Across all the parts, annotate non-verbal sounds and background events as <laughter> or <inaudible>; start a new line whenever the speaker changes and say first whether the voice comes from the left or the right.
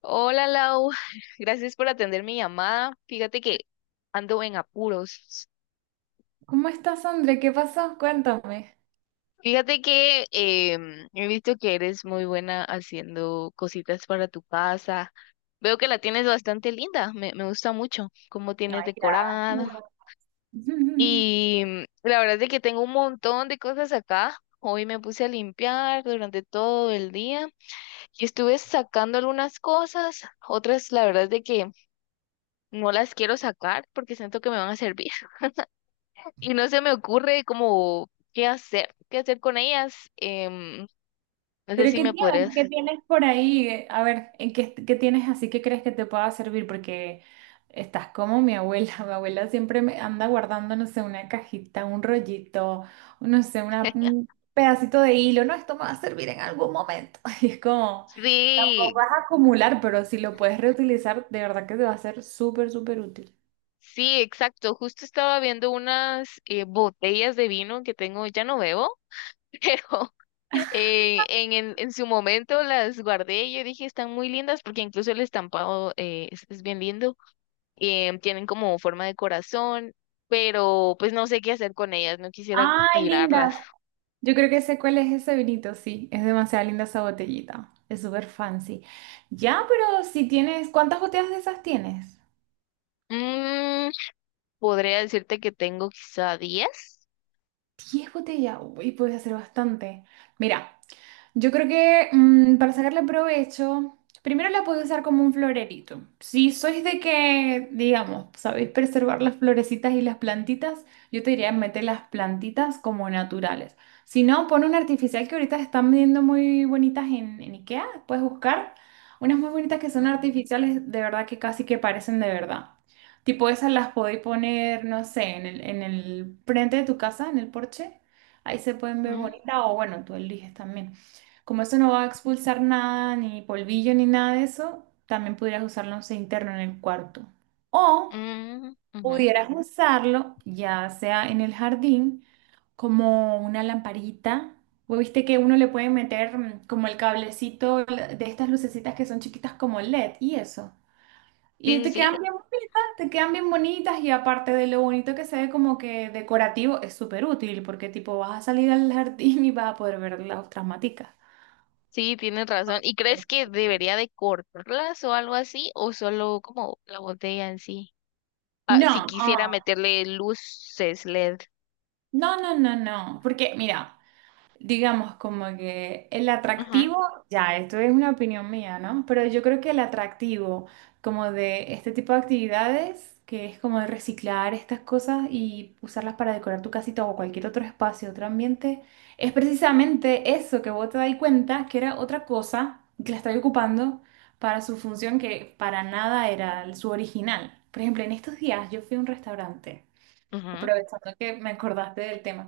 left: Hola Lau, <laughs> gracias por atender mi llamada. Fíjate que ando en apuros.
right: ¿Cómo estás, André? ¿Qué pasó? Cuéntame.
left: Fíjate que he visto que eres muy buena haciendo cositas para tu casa. Veo que la tienes bastante linda, me gusta mucho cómo tienes
right: Ay,
left: decorado.
right: gracias. <laughs>
left: Y la verdad es de que tengo un montón de cosas acá. Hoy me puse a limpiar durante todo el día y estuve sacando algunas cosas, otras la verdad es de que no las quiero sacar porque siento que me van a servir. Y no se me ocurre como qué hacer con ellas. No sé
right: ¿Pero
left: si
right: qué
left: me
right: tienes?
left: podrías.
right: ¿Qué tienes por ahí? A ver, ¿qué tienes así que crees que te pueda servir? Porque estás como mi abuela. <laughs> Mi abuela siempre me anda guardando, no sé, una cajita, un rollito, no sé, un pedacito de hilo. No, esto me va a servir en algún momento. <laughs> Y es como, tampoco
left: Sí,
right: vas a acumular, pero si lo puedes reutilizar, de verdad que te va a ser súper, súper útil.
left: sí, exacto. Justo estaba viendo unas botellas de vino que tengo, ya no bebo, <laughs> pero en su momento las guardé y yo dije, están muy lindas porque incluso el estampado es bien lindo. Tienen como forma de corazón, pero pues no sé qué hacer con ellas, no quisiera
right: Ay, linda,
left: tirarlas.
right: yo creo que sé cuál es ese vinito, sí, es demasiado linda esa botellita, es súper fancy. Ya, pero si tienes, ¿cuántas botellas de esas tienes?
left: Mm, Podría decirte que tengo quizá 10.
right: 10 botellas, uy, puedes hacer bastante. Mira, yo creo que para sacarle provecho, primero la puedo usar como un florerito. Si sois de que, digamos, sabéis preservar las florecitas y las plantitas, yo te diría meter las plantitas como naturales. Si no, pon una artificial que ahorita están vendiendo muy bonitas en IKEA, puedes buscar unas muy bonitas que son
left: Ujú,
right: artificiales, de verdad que casi que parecen de verdad. Tipo esas las podéis poner, no sé, en el frente de tu casa, en el porche. Ahí se pueden ver bonitas o bueno, tú eliges también. Como esto no va a expulsar nada, ni polvillo, ni nada de eso, también pudieras usarlo de interno en el cuarto. O
left: ujú, ujú.
right: pudieras usarlo ya sea en el jardín como una lamparita. Vos viste que uno le puede meter como el cablecito de estas lucecitas que son chiquitas como LED y eso. Y
left: Sí, sí,
right: te
left: sí,
right: quedan bien bonitas, te quedan bien bonitas y aparte de lo bonito que se ve como que decorativo, es súper útil porque tipo vas a salir al jardín y vas a poder ver las otras maticas.
left: sí, tienes razón. ¿Y crees que debería de cortarlas o algo así? ¿O solo como la botella en sí? Ah, si
right: No,
left: quisiera
right: ah,
left: meterle luces LED.
right: no, no, no, no, porque mira, digamos como que el
left: Ujú,
right: atractivo, ya, esto es una opinión mía, ¿no? Pero yo creo que el atractivo como de este tipo de actividades, que es como de reciclar estas cosas y usarlas para decorar tu casita o cualquier otro espacio, otro ambiente, es precisamente eso que vos te das cuenta que era otra cosa que la estaba ocupando para su función que para nada era su original. Por ejemplo, en estos días yo fui a un restaurante.
left: ujú,
right: Aprovechando que me acordaste del tema.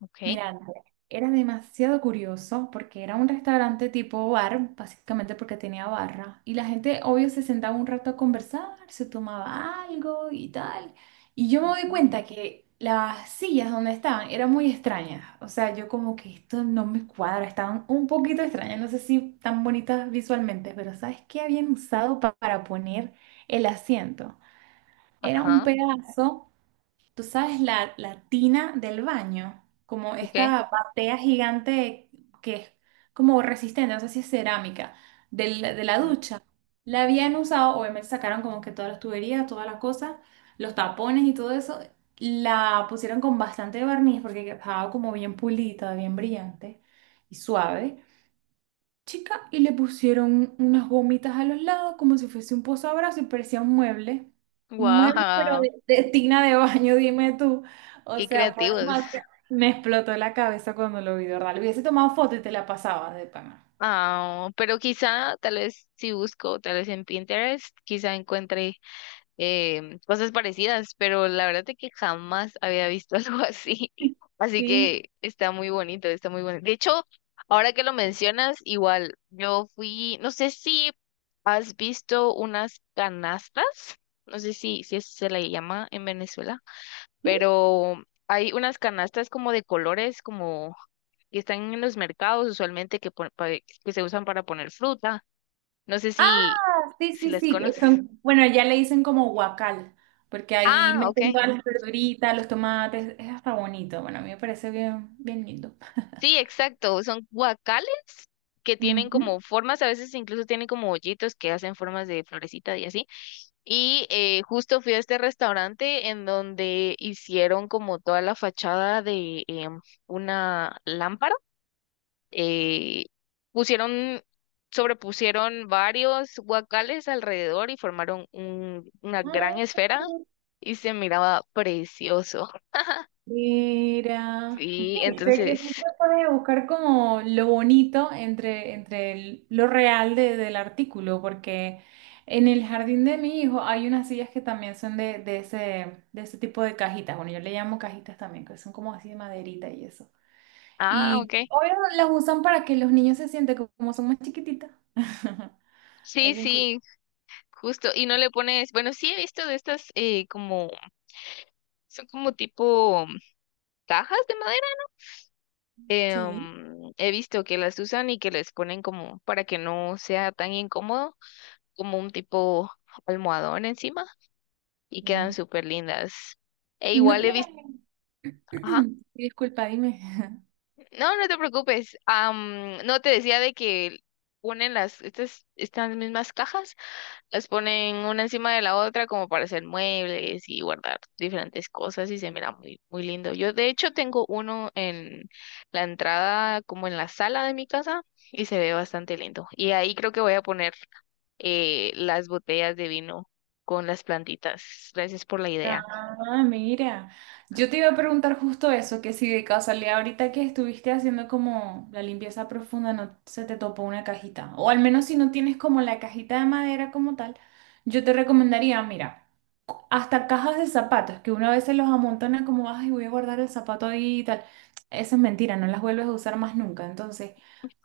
left: ok.
right: Mira, Andrea, era demasiado curioso porque era un restaurante tipo bar, básicamente porque tenía barra. Y la gente, obvio, se sentaba un rato a conversar, se tomaba algo y tal. Y yo me doy
left: Ujú,
right: cuenta que las sillas donde estaban eran muy extrañas. O sea, yo como que esto no me cuadra, estaban un poquito extrañas. No sé si tan bonitas visualmente, pero ¿sabes qué habían usado para poner el asiento? Era un
left: ajá,
right: pedazo. ¿Tú sabes la, la tina del baño? Como
left: ok.
right: esta batea gigante que es como resistente, no sé si es cerámica, de la, ducha. La habían usado, obviamente sacaron como que todas las tuberías, todas las cosas, los tapones y todo eso. La pusieron con bastante barniz porque estaba como bien pulita, bien brillante y suave chica y le pusieron unas gomitas a los lados como si fuese un posabrazos y parecía un mueble. Un mueble, pero
left: Wow,
right: de tina de baño, dime tú. O
left: qué
right: sea, fue
left: creativos.
right: demasiado. Me explotó la cabeza cuando lo vi, de ¿verdad? Le hubiese tomado foto y te la pasaba de pana.
left: Ah, pero quizá, tal vez si busco, tal vez en Pinterest, quizá encuentre cosas parecidas, pero la verdad es que jamás había visto <laughs> algo así. Así
right: Sí.
left: que está muy bonito, está muy bonito. De hecho, ahora que lo mencionas, igual yo fui, no sé si has visto unas canastas, no sé si eso se le llama en Venezuela,
right: ¿Sí?
left: pero hay unas canastas como de colores, como que están en los mercados usualmente que, que se usan para poner fruta. No sé
right: Ah, sí,
left: si
right: sí,
left: las
right: sí,
left: conoces.
right: bueno, ya le dicen como guacal, porque ahí
left: Ah, ok.
right: meten todas las verduritas, los tomates, es hasta bonito. Bueno, a mí me parece bien, bien lindo. <laughs>
left: Sí, exacto. Son guacales que tienen
right: Ujú.
left: como formas, a veces incluso tienen como hoyitos que hacen formas de florecita y así. Y justo fui a este restaurante en donde hicieron como toda la fachada de una lámpara. eh, Pusieron, sobrepusieron varios guacales alrededor y formaron una gran esfera y se miraba precioso.
right: Mira,
left: Sí,
right: sí, sé que
left: entonces,
right: siempre puedes buscar como lo bonito entre, entre lo real del artículo, porque en el jardín de mi hijo hay unas sillas que también son de, de ese tipo de cajitas, bueno, yo le llamo cajitas también, que son como así de maderita y eso.
left: ah,
right: Y
left: ok.
right: obvio las usan para que los niños se sienten como son más chiquititas. <laughs>
left: Sí,
right: Es bien cool.
left: sí, justo, y no le pones, bueno, sí he visto de estas como, son como tipo cajas de madera.
right: Sí.
left: He visto que las usan y que les ponen como para que no sea tan incómodo, como un tipo almohadón encima y quedan
right: Sí.
left: súper lindas. E
right: Y no
left: igual he visto,
right: tienen...
left: ajá.
right: <clears throat> Disculpa, dime. <laughs>
left: No, no te preocupes. No te decía de que ponen las, estas mismas cajas, las ponen una encima de la otra como para hacer muebles y guardar diferentes cosas y se mira muy, muy lindo. Yo de hecho tengo uno en la entrada, como en la sala de mi casa, y se ve bastante lindo. Y ahí creo que voy a poner las botellas de vino con las plantitas. Gracias por la idea.
right: Ah, mira, yo te iba a preguntar justo eso, que si de casualidad ahorita que estuviste haciendo como la limpieza profunda no se te topó una cajita, o al menos si no tienes como la cajita de madera como tal, yo te recomendaría, mira, hasta cajas de zapatos, que una vez se los amontona como, ay, voy a guardar el zapato ahí y tal. Eso es mentira, no las vuelves a usar más nunca. Entonces,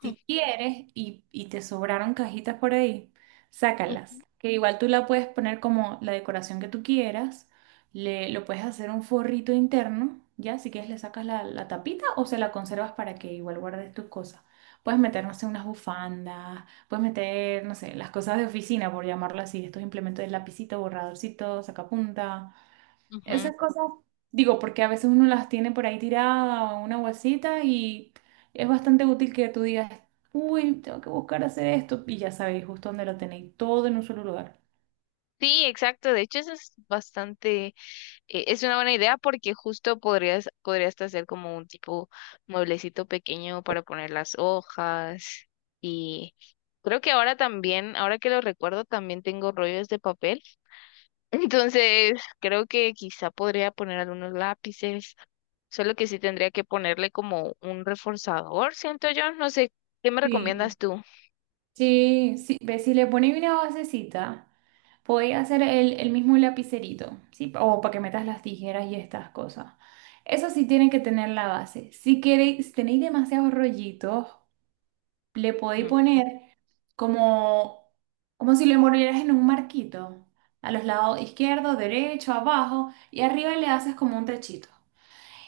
right: si quieres y te sobraron cajitas por ahí, sácalas,
left: Ujú,
right: que igual tú la puedes poner como la decoración que tú quieras. Le, lo puedes hacer un forrito interno, ya, si quieres le sacas la, tapita o se la conservas para que igual guardes tus cosas. Puedes meter, no sé, unas bufandas, puedes meter, no sé, las cosas de oficina, por llamarlo así, estos implementos de lapicito, borradorcito, sacapunta,
left: ujú.
right: esas cosas, digo, porque a veces uno las tiene por ahí tirada o en una bolsita y es bastante útil que tú digas, uy, tengo que buscar hacer esto y ya sabéis justo dónde lo tenéis, todo en un solo lugar.
left: Sí, exacto. De hecho, eso es bastante, es una buena idea porque justo podrías, podrías hasta hacer como un tipo mueblecito pequeño para poner las hojas. Y creo que ahora también, ahora que lo recuerdo, también tengo rollos de papel. Entonces, creo que quizá podría poner algunos lápices, solo que sí tendría que ponerle como un reforzador, siento yo, no sé, ¿qué me
right: Sí,
left: recomiendas tú?
right: sí, sí, ve, si le pones una basecita, podéis hacer el mismo lapicerito, ¿sí? O para que metas las tijeras y estas cosas. Eso sí tiene que tener la base. Si queréis, si tenéis demasiados rollitos, le podéis
left: Ujú,
right: poner como, como si lo envolvieras en un marquito, a los lados izquierdo, derecho, abajo, y arriba le haces como un techito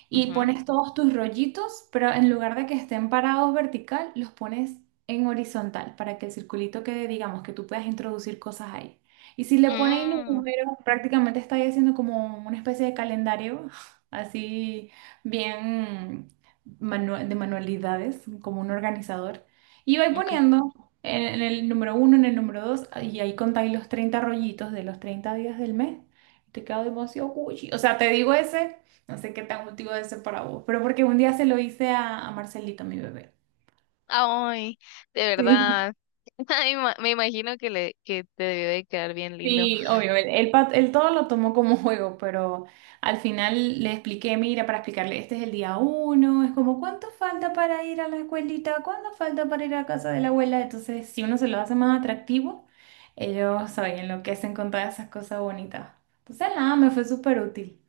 right: y
left: ujú.
right: pones todos tus rollitos, pero en lugar de que estén parados vertical, los pones en horizontal para que el circulito quede, digamos, que tú puedas introducir cosas ahí. Y si le pones los
left: Mm,
right: números, prácticamente estáis haciendo como una especie de calendario, <laughs> así bien de manualidades, como un organizador. Y vais
left: ok.
right: poniendo en, el número uno, en el número dos, y ahí contáis los 30 rollitos de los 30 días del mes. Te quedo demasiado cuchi. O sea, te digo ese. No sé qué tan útil debe ser para vos, pero porque un día se lo hice a, Marcelito, mi bebé.
left: Ay, de
right: Sí.
left: verdad. <laughs> Ay, me imagino que le que te debe de quedar bien lindo.
right: Sí, obvio, él todo lo tomó como <laughs> juego, pero al final le expliqué, mira, para explicarle, este es el día uno, es como, ¿cuánto falta para ir a la escuelita? ¿Cuánto falta para ir a casa de la abuela? Entonces, si uno se lo hace más atractivo, ellos saben, lo que hacen con todas esas cosas bonitas. Entonces, nada, me fue súper útil.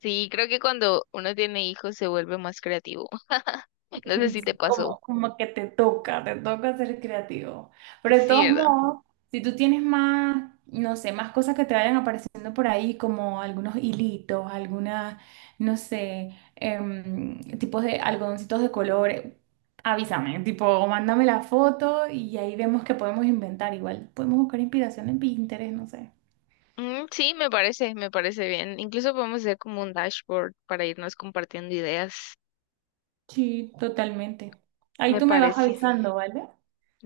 left: Sí, creo que cuando uno tiene hijos se vuelve más creativo. <laughs> No sé si te
right: <laughs>
left: pasó.
right: Como, como que te toca ser creativo. Pero de
left: Sí,
right: todos
left: ¿verdad?
right: modos, si tú tienes más, no sé, más cosas que te vayan apareciendo por ahí, como algunos hilitos, algunas, no sé, tipos de algodoncitos de colores, avísame, tipo, mándame la foto y ahí vemos que podemos inventar. Igual podemos buscar inspiración en Pinterest, no sé.
left: Mm, sí, me parece bien. Incluso podemos hacer como un dashboard para irnos compartiendo ideas.
right: Sí, totalmente. Ahí
left: Me
right: tú me vas
left: parece.
right: avisando, ¿vale?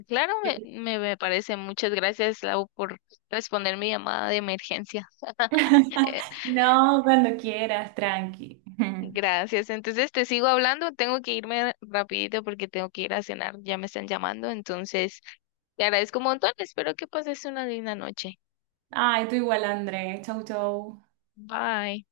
left: Claro,
right: Yo-
left: me parece. Muchas gracias, Lau, por responder mi llamada de emergencia. <laughs>
right: <laughs> No, cuando quieras, tranqui. <laughs>
left: Gracias. Entonces, te sigo hablando. Tengo que irme rapidito porque tengo que ir a cenar. Ya me están llamando. Entonces, te agradezco un montón. Espero que pases una linda noche.
right: Ay, tú igual, André. Chau, chau.
left: Bye.